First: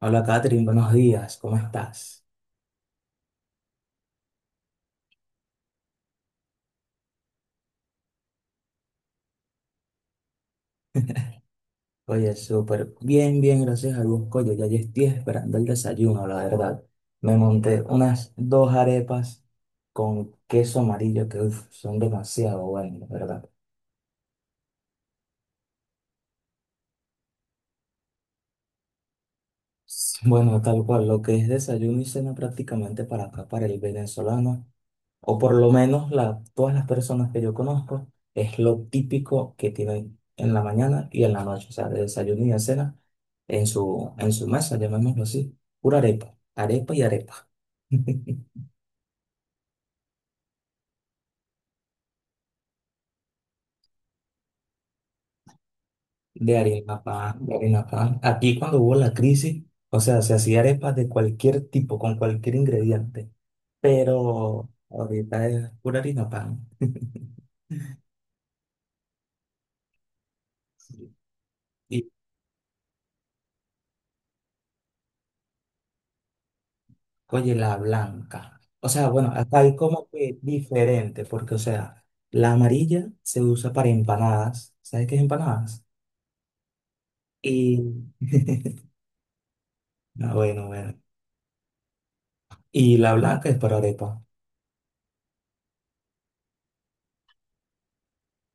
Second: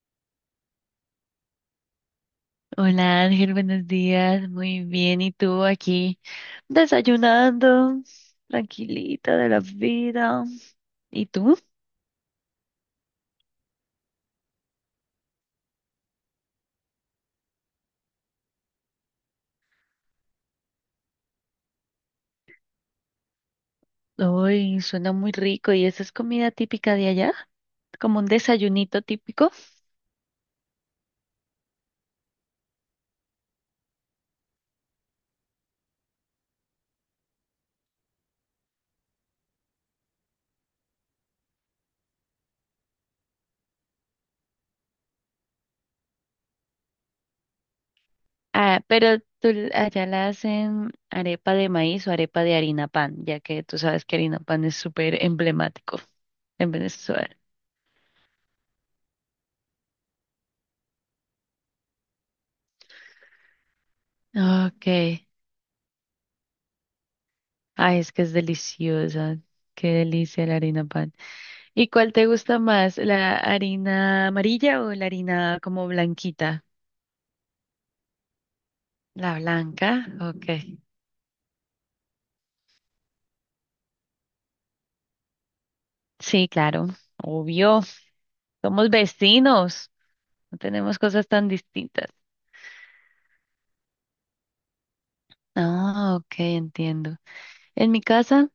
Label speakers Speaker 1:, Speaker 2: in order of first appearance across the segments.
Speaker 1: Hola Catherine, buenos días, ¿cómo estás?
Speaker 2: Hola Ángel, buenos días, muy bien. ¿Y tú aquí desayunando, tranquilita de la vida? ¿Y tú?
Speaker 1: Oye, súper bien, bien, gracias a Dios. Oye, ya yo estoy esperando el desayuno, la verdad. Me monté unas dos arepas con queso amarillo que uf, son demasiado buenas, la verdad.
Speaker 2: Uy, suena muy rico. ¿Y esa es comida típica de allá? Como un desayunito típico.
Speaker 1: Bueno, tal cual, lo que es desayuno y cena prácticamente para acá, para el venezolano, o por lo menos todas las personas que yo conozco, es lo típico que tienen en la mañana y en la noche, o sea, de desayuno y de cena en su mesa, llamémoslo así, pura arepa, arepa y arepa.
Speaker 2: Ah, pero allá la hacen arepa de maíz o arepa de harina pan, ya que tú sabes que harina pan es súper emblemático
Speaker 1: De
Speaker 2: en
Speaker 1: harina
Speaker 2: Venezuela.
Speaker 1: pan, de harina pan. Aquí cuando hubo la crisis, o sea, se hacía arepas de cualquier tipo, con cualquier ingrediente, pero
Speaker 2: Ok.
Speaker 1: ahorita es pura harina pan.
Speaker 2: Ay, es que es deliciosa. Qué delicia la harina pan. ¿Y cuál te gusta más, la harina amarilla o la harina como blanquita?
Speaker 1: Oye, la blanca. O sea, bueno,
Speaker 2: La
Speaker 1: acá hay
Speaker 2: blanca,
Speaker 1: como que
Speaker 2: ok.
Speaker 1: diferente, porque, o sea, la amarilla se usa para empanadas. ¿Sabes qué es empanadas?
Speaker 2: Sí, claro,
Speaker 1: Y,
Speaker 2: obvio. Somos vecinos,
Speaker 1: ah,
Speaker 2: no
Speaker 1: bueno, bueno.
Speaker 2: tenemos cosas tan distintas.
Speaker 1: Y la blanca es para arepa.
Speaker 2: Ah, ok, entiendo. En mi casa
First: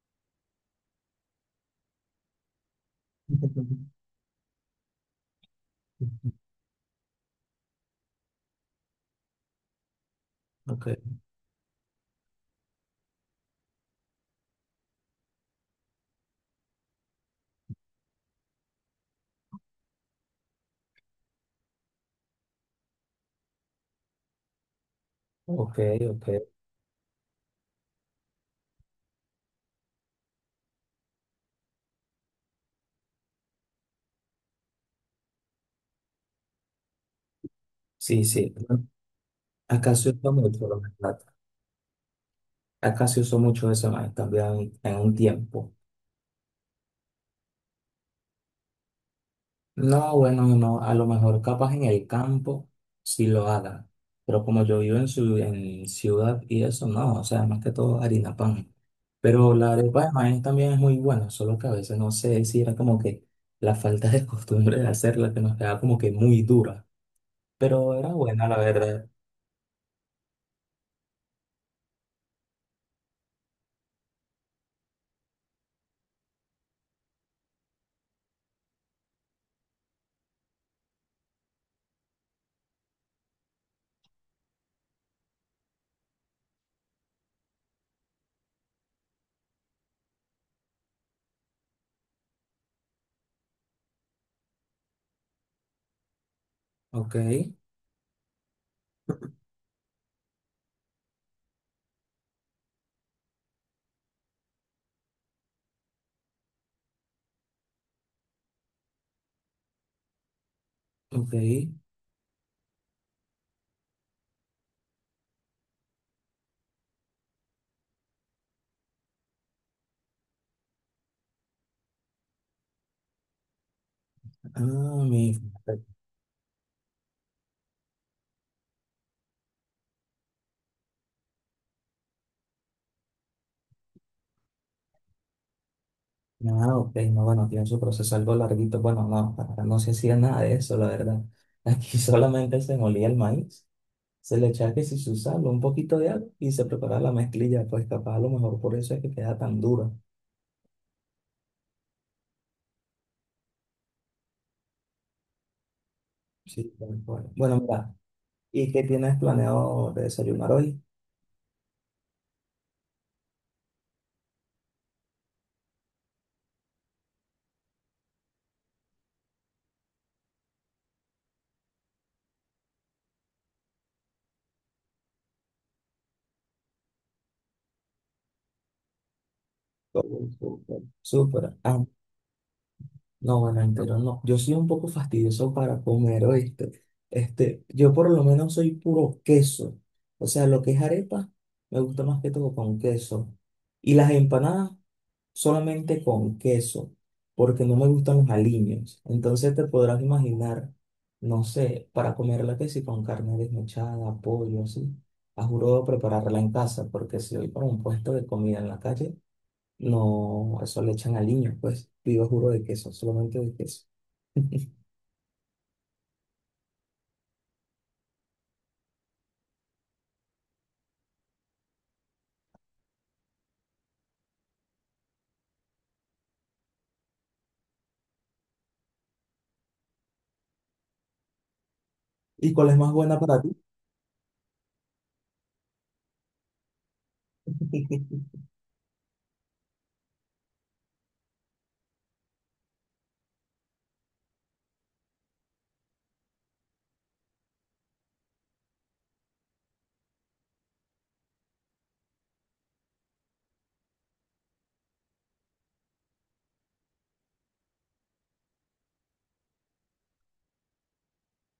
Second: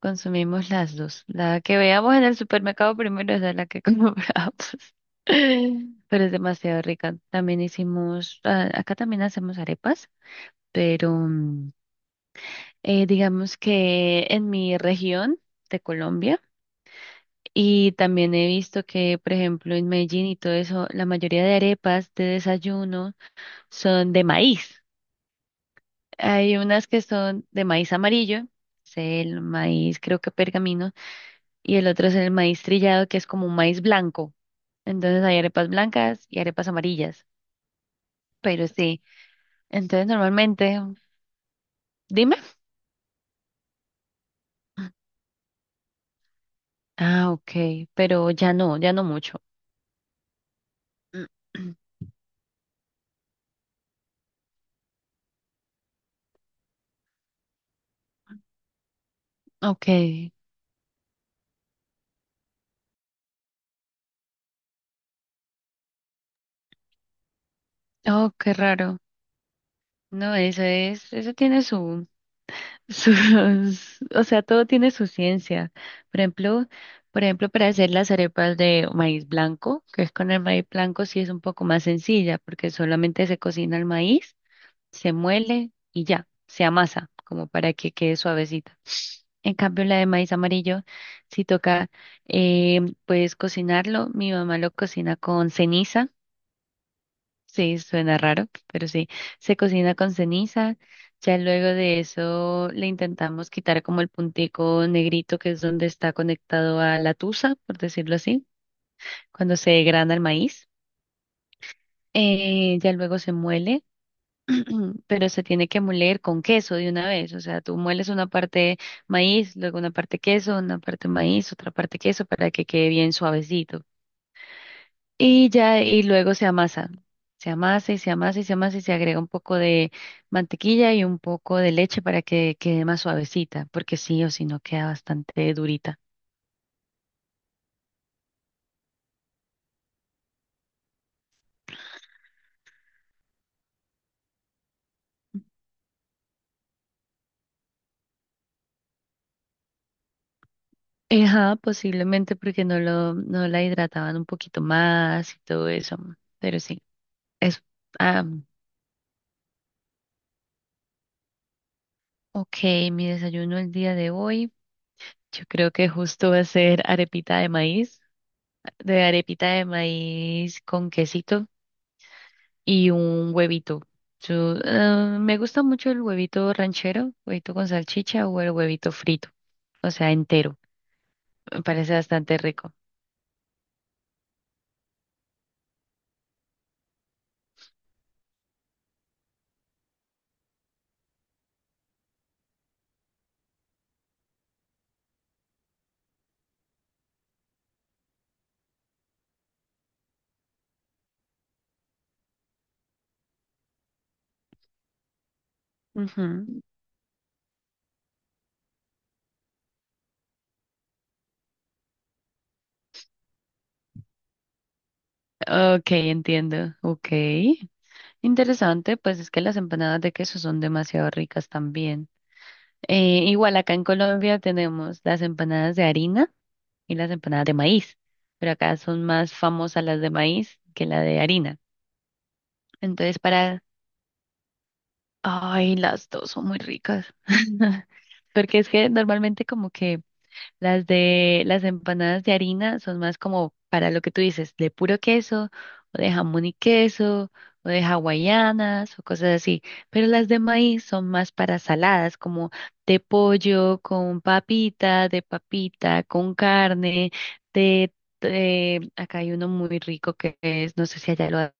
Speaker 2: consumimos las dos. La que veamos en el supermercado primero es la que compramos. Pero es demasiado rica. También hicimos, ah, acá también hacemos arepas,
Speaker 1: Ok,
Speaker 2: pero digamos que en mi región de Colombia y también he visto que, por ejemplo, en Medellín y todo eso, la mayoría de arepas de desayuno son de maíz.
Speaker 1: ok, ok.
Speaker 2: Hay unas que son de maíz amarillo, es el maíz creo que pergamino, y el otro es el maíz trillado que es como un maíz blanco. Entonces hay arepas blancas y arepas amarillas,
Speaker 1: Sí, sí.
Speaker 2: pero sí,
Speaker 1: Acá
Speaker 2: entonces
Speaker 1: se usa mucho, la
Speaker 2: normalmente,
Speaker 1: verdad.
Speaker 2: dime.
Speaker 1: Acá se usó mucho eso, man, también en un tiempo.
Speaker 2: Ah, ok, pero ya no, ya no mucho.
Speaker 1: No, bueno, no, a lo mejor capaz en el campo sí lo haga, pero como yo vivo en ciudad y eso, no, o sea, más que todo harina pan. Pero la
Speaker 2: Ok.
Speaker 1: arepa de maíz también es muy buena, solo que a veces no sé si era como que la falta de costumbre de hacerla, que nos quedaba como que muy dura, pero era
Speaker 2: Oh,
Speaker 1: buena
Speaker 2: qué
Speaker 1: la
Speaker 2: raro.
Speaker 1: verdad.
Speaker 2: No, eso tiene sus, o sea, todo tiene su ciencia. Por ejemplo, por ejemplo, para hacer las arepas de maíz blanco, que es con el maíz blanco, sí es un poco más sencilla, porque solamente se cocina el maíz, se muele y ya, se amasa, como para que quede suavecita. En cambio, la de maíz amarillo, si toca, pues cocinarlo. Mi mamá lo cocina con ceniza.
Speaker 1: Ok,
Speaker 2: Sí, suena raro, pero sí, se cocina con ceniza. Ya luego de eso le intentamos quitar como el puntico negrito que es donde está conectado a la tusa, por decirlo así, cuando se grana el maíz.
Speaker 1: ok,
Speaker 2: Ya luego se muele, pero se tiene que moler con queso de una vez. O sea, tú mueles una parte maíz, luego una parte queso, una parte maíz, otra parte queso para que quede bien suavecito.
Speaker 1: ah, mi...
Speaker 2: Y ya, y luego se amasa. Se amasa y se amasa y se amasa y se agrega un poco de mantequilla y un poco de leche para que quede más suavecita, porque sí o sí no queda bastante durita.
Speaker 1: Ah, ok, no, bueno, tiene su proceso algo larguito. Bueno, no, acá no se hacía nada de eso, la verdad. Aquí solamente se molía el maíz. Se le echa que si su sal, un poquito de agua y se prepara la mezclilla, pues capaz a lo mejor por eso es que queda tan dura.
Speaker 2: Ajá, posiblemente porque no la hidrataban un poquito más y todo eso. Pero
Speaker 1: Sí,
Speaker 2: sí,
Speaker 1: tal cual. Bueno,
Speaker 2: es,
Speaker 1: mira,
Speaker 2: ah,
Speaker 1: ¿y qué tienes planeado de desayunar hoy?
Speaker 2: ok, mi desayuno el día de hoy. Yo creo que justo va a ser arepita de maíz, de arepita de maíz con quesito y un huevito. Yo, me gusta mucho el huevito ranchero, huevito con salchicha o el huevito frito, o sea,
Speaker 1: Todo
Speaker 2: entero.
Speaker 1: súper. Súper.
Speaker 2: Me
Speaker 1: Ah,
Speaker 2: parece bastante rico.
Speaker 1: no, bueno, entero no. Yo soy un poco fastidioso para comer, ¿oíste? Este, yo por lo menos soy puro queso. O sea, lo que es arepa, me gusta más que todo con queso. Y las empanadas solamente con queso, porque no me gustan los aliños. Entonces te podrás imaginar, no sé, para comerla que si con carne desmechada, pollo, así. A juro prepararla
Speaker 2: Ujú.
Speaker 1: en casa, porque si voy para un puesto de comida en la calle, no, eso le echan aliños, pues pido juro de queso, solamente de queso.
Speaker 2: Ok, entiendo. Ok. Interesante, pues es que las empanadas de queso son demasiado ricas también. Igual acá en Colombia tenemos las empanadas de harina y las empanadas de maíz, pero acá son más famosas las de maíz que la de harina.
Speaker 1: ¿Y cuál es más
Speaker 2: Entonces,
Speaker 1: buena para ti?
Speaker 2: para... Ay, las dos son muy ricas. Porque es que normalmente como que las empanadas de harina son más como para lo que tú dices, de puro queso, o de jamón y queso, o de hawaianas, o cosas así. Pero las de maíz son más para saladas, como de pollo, con papita, de papita, con carne, de, acá hay uno muy rico que es, no sé si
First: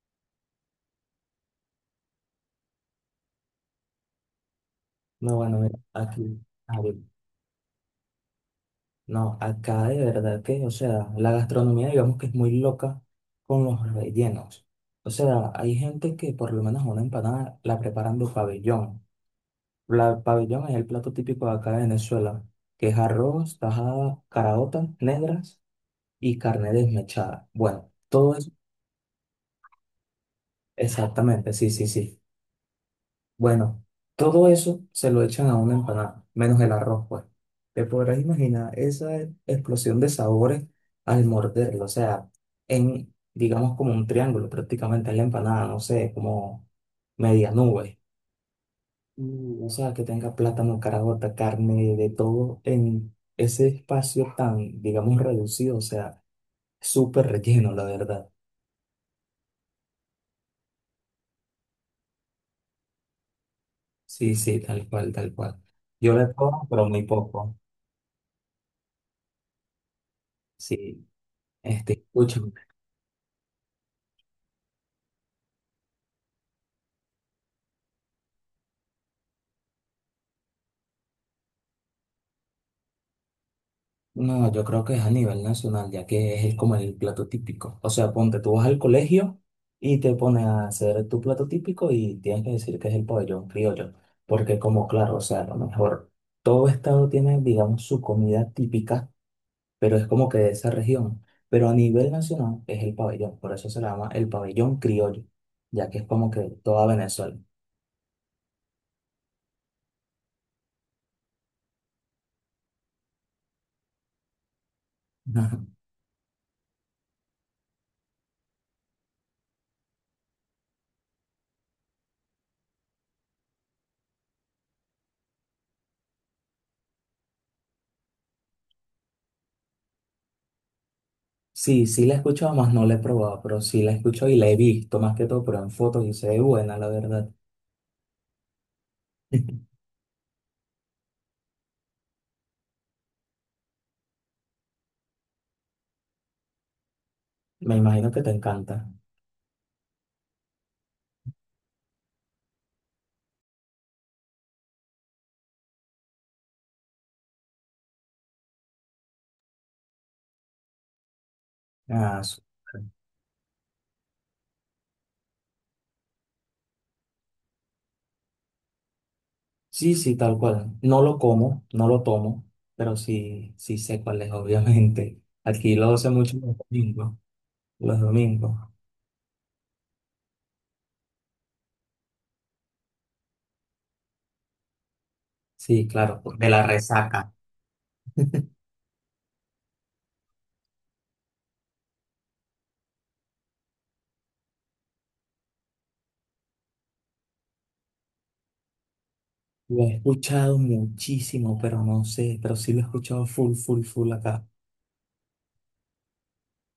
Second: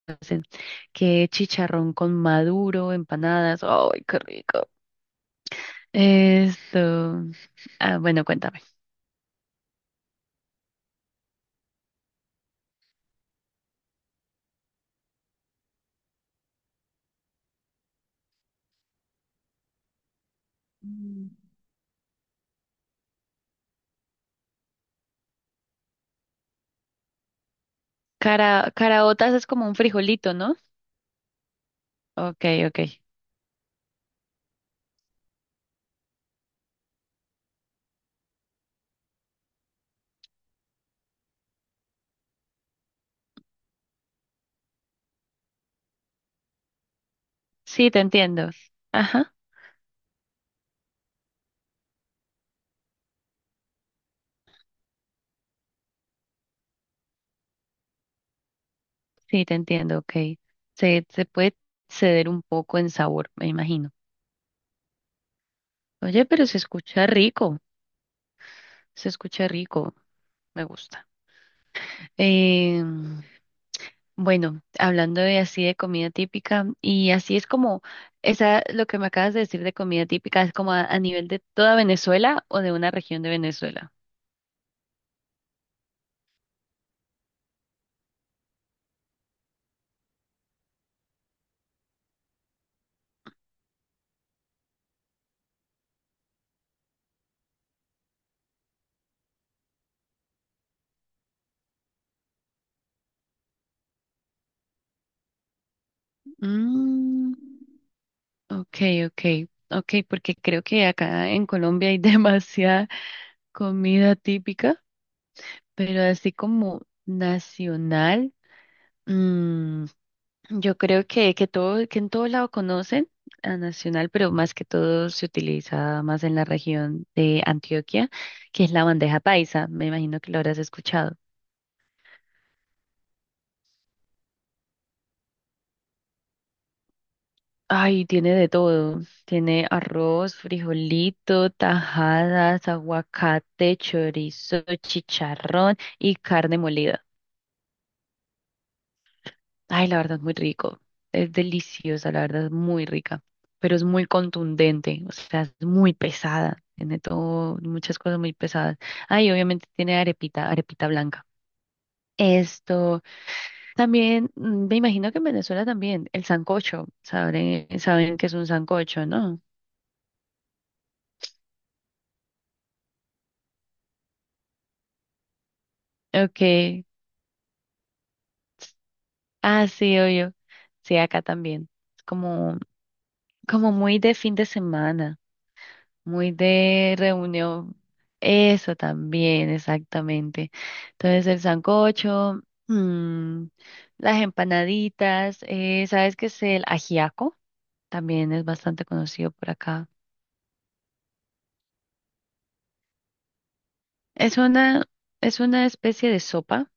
Speaker 2: que es chicharrón con maduro, empanadas, ¡ay, qué rico!
Speaker 1: No, bueno, mira, aquí, a ver,
Speaker 2: Esto, ah, bueno, cuéntame.
Speaker 1: no, acá de verdad que, o sea, la gastronomía digamos que es muy loca con los rellenos. O sea, hay gente que por lo menos una empanada la preparan de pabellón. La pabellón es el plato
Speaker 2: Mm.
Speaker 1: típico de acá de Venezuela, que es arroz, tajada, caraotas negras y carne desmechada. Bueno, todo eso,
Speaker 2: Cara, caraotas es como un frijolito, ¿no?
Speaker 1: exactamente, sí, sí, sí.
Speaker 2: Ok, ok.
Speaker 1: Bueno, todo eso se lo echan a una empanada, menos el arroz, pues. Te podrás imaginar esa explosión de sabores al morderlo, o sea, en, digamos, como un triángulo prácticamente en la empanada, no sé, como media
Speaker 2: Sí,
Speaker 1: nube.
Speaker 2: te entiendo. Ajá,
Speaker 1: Mm, o sea, que tenga plátano, carabota, carne, de todo en ese espacio tan, digamos, reducido, o sea, súper relleno, la verdad.
Speaker 2: sí, te entiendo, ok. Se puede ceder un poco en sabor, me imagino.
Speaker 1: Sí, sí, tal cual, tal cual. Yo
Speaker 2: Oye,
Speaker 1: le
Speaker 2: pero
Speaker 1: como, pero muy poco.
Speaker 2: se escucha rico, me
Speaker 1: Sí,
Speaker 2: gusta.
Speaker 1: este, escucha.
Speaker 2: Em, bueno, hablando de así de comida típica, y así es como, esa, lo que me acabas de decir de comida típica es como a nivel de toda Venezuela o de una región de Venezuela.
Speaker 1: No, yo creo que es a nivel nacional, ya que es como el plato típico. O sea, ponte, tú vas al colegio y te pones a hacer tu plato típico y tienes que decir que es el pabellón criollo. Porque como claro, o sea, a lo mejor todo estado tiene, digamos, su comida típica, pero es como que de esa región. Pero a nivel nacional es el pabellón, por eso se le llama el pabellón criollo, ya que es como que toda
Speaker 2: Mm.
Speaker 1: Venezuela.
Speaker 2: Okay, okay, okay, porque creo que acá en Colombia hay demasiada comida típica,
Speaker 1: Ajá.
Speaker 2: pero así como nacional, mm, yo creo que en todo lado conocen a nacional, pero más que todo se utiliza más en la región de Antioquia, que es la bandeja paisa. Me imagino que lo habrás escuchado.
Speaker 1: Sí, sí la he escuchado, más no la he probado, pero sí la he escuchado y la he visto más que todo, pero en fotos y se ve buena, la verdad.
Speaker 2: Ay, tiene de todo. Tiene arroz, frijolito, tajadas, aguacate, chorizo, chicharrón y carne molida.
Speaker 1: Me imagino que te encanta.
Speaker 2: Ay, la verdad es muy rico. Es deliciosa, la verdad es muy rica. Pero es muy contundente, o sea, es muy pesada. Tiene todo, muchas cosas muy pesadas. Ay, obviamente tiene arepita, arepita blanca.
Speaker 1: Ah, súper.
Speaker 2: Esto también, me imagino que en Venezuela también, el sancocho, saben que es un sancocho, ¿no?
Speaker 1: Sí, sí, tal cual. No lo como, no lo tomo, pero sí, sí sé cuál es, obviamente. Aquí lo hace mucho los
Speaker 2: Ok.
Speaker 1: domingos, los domingos.
Speaker 2: Ah, sí, yo sí, acá también. Es como, como muy de fin de semana,
Speaker 1: Sí, claro,
Speaker 2: muy
Speaker 1: de la
Speaker 2: de
Speaker 1: resaca.
Speaker 2: reunión. Eso también, exactamente. Entonces, el sancocho, mm, las empanaditas, ¿sabes qué es el ajiaco? También es bastante conocido por
Speaker 1: Lo
Speaker 2: acá.
Speaker 1: he escuchado muchísimo, pero no sé, pero sí lo he escuchado full, full, full
Speaker 2: Es
Speaker 1: acá.
Speaker 2: una, es una especie de sopa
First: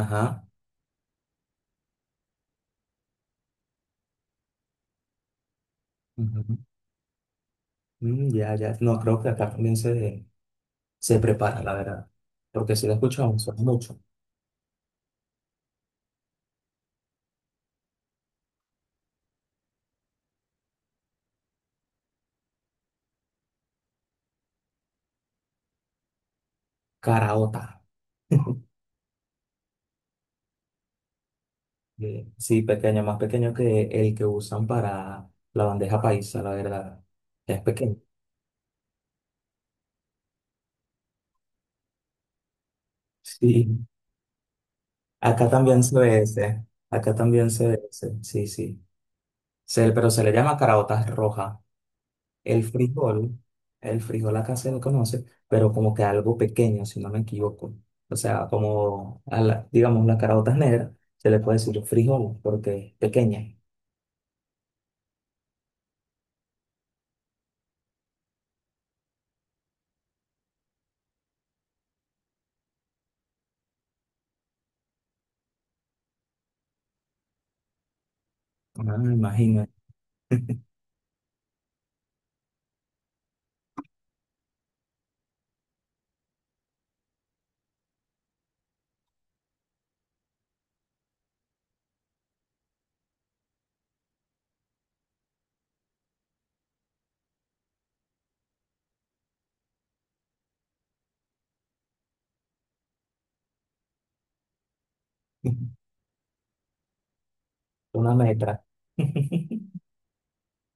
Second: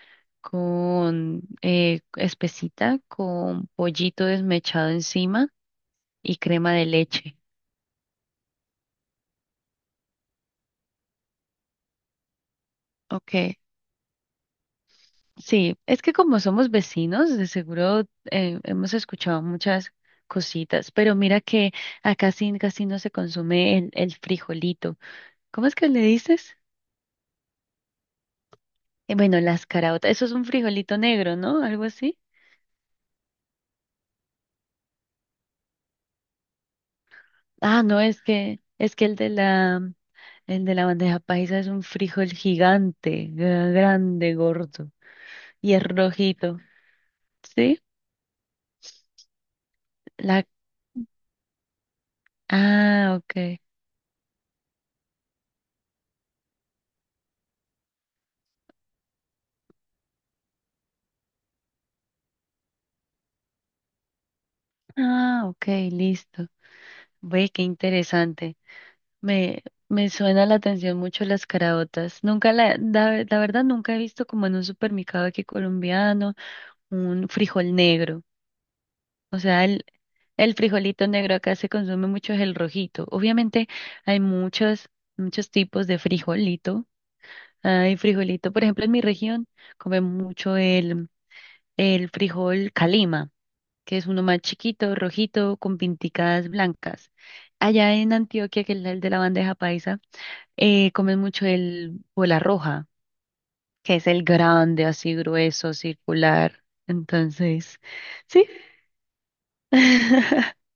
Speaker 1: Ajá.
Speaker 2: con espesita, con pollito desmechado encima y
Speaker 1: Ujú.
Speaker 2: crema de leche.
Speaker 1: Mm, ya, ya. No, creo que acá también se prepara, la verdad. Porque sí lo he escuchado,
Speaker 2: Ok.
Speaker 1: suena mucho.
Speaker 2: Sí, es que como somos vecinos, de seguro hemos escuchado muchas cositas, pero mira que acá sí casi no se consume el frijolito. ¿Cómo es que le dices?
Speaker 1: Caraota.
Speaker 2: Bueno, las caraotas, eso es un frijolito negro, ¿no? Algo así.
Speaker 1: Sí, pequeño, más pequeño que el que usan para la bandeja paisa, la verdad. Es
Speaker 2: Ah,
Speaker 1: pequeño.
Speaker 2: no, es que el de la bandeja paisa es un frijol gigante,
Speaker 1: Sí,
Speaker 2: grande, gordo
Speaker 1: acá
Speaker 2: y
Speaker 1: también
Speaker 2: es
Speaker 1: se ve
Speaker 2: rojito,
Speaker 1: ese. Acá también se ve
Speaker 2: ¿sí?
Speaker 1: ese. Sí, sí. Pero se le
Speaker 2: La
Speaker 1: llama caraotas roja. El
Speaker 2: ah,
Speaker 1: frijol,
Speaker 2: ok.
Speaker 1: el frijol acá se lo conoce, pero como que algo pequeño, si no me equivoco. O sea, como, digamos, las caraotas negras, se le puede decir frijol porque es pequeña.
Speaker 2: Ah, ok, listo. Ve, qué interesante. Me, me suena la atención mucho las caraotas. Nunca la verdad nunca he visto como en un supermercado aquí colombiano un frijol negro.
Speaker 1: Ah,
Speaker 2: O sea,
Speaker 1: imagínate.
Speaker 2: el frijolito negro acá se consume mucho es el rojito. Obviamente hay muchos, muchos tipos de frijolito. Hay frijolito, por ejemplo, en mi región comen mucho el frijol calima, que es uno más chiquito, rojito, con pinticas blancas. Allá en Antioquia, que es el de la bandeja paisa. Comen mucho el bola roja, que es el grande, así grueso, circular. Entonces,
Speaker 1: Una
Speaker 2: sí.
Speaker 1: metra.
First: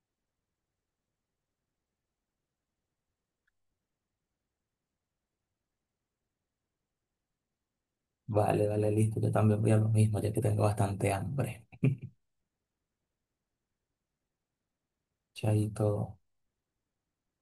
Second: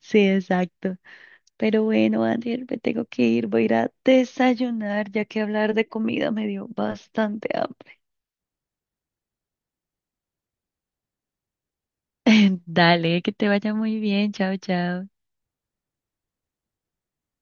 Speaker 2: Sí, exacto. Pero bueno, Daniel, me tengo que ir, voy a ir a desayunar, ya que hablar de comida me dio bastante hambre.
Speaker 1: Vale, vale, listo. Yo también voy a lo mismo, ya que tengo bastante hambre.
Speaker 2: Dale, que te vaya muy bien. Chao, chao.
Speaker 1: Chaito.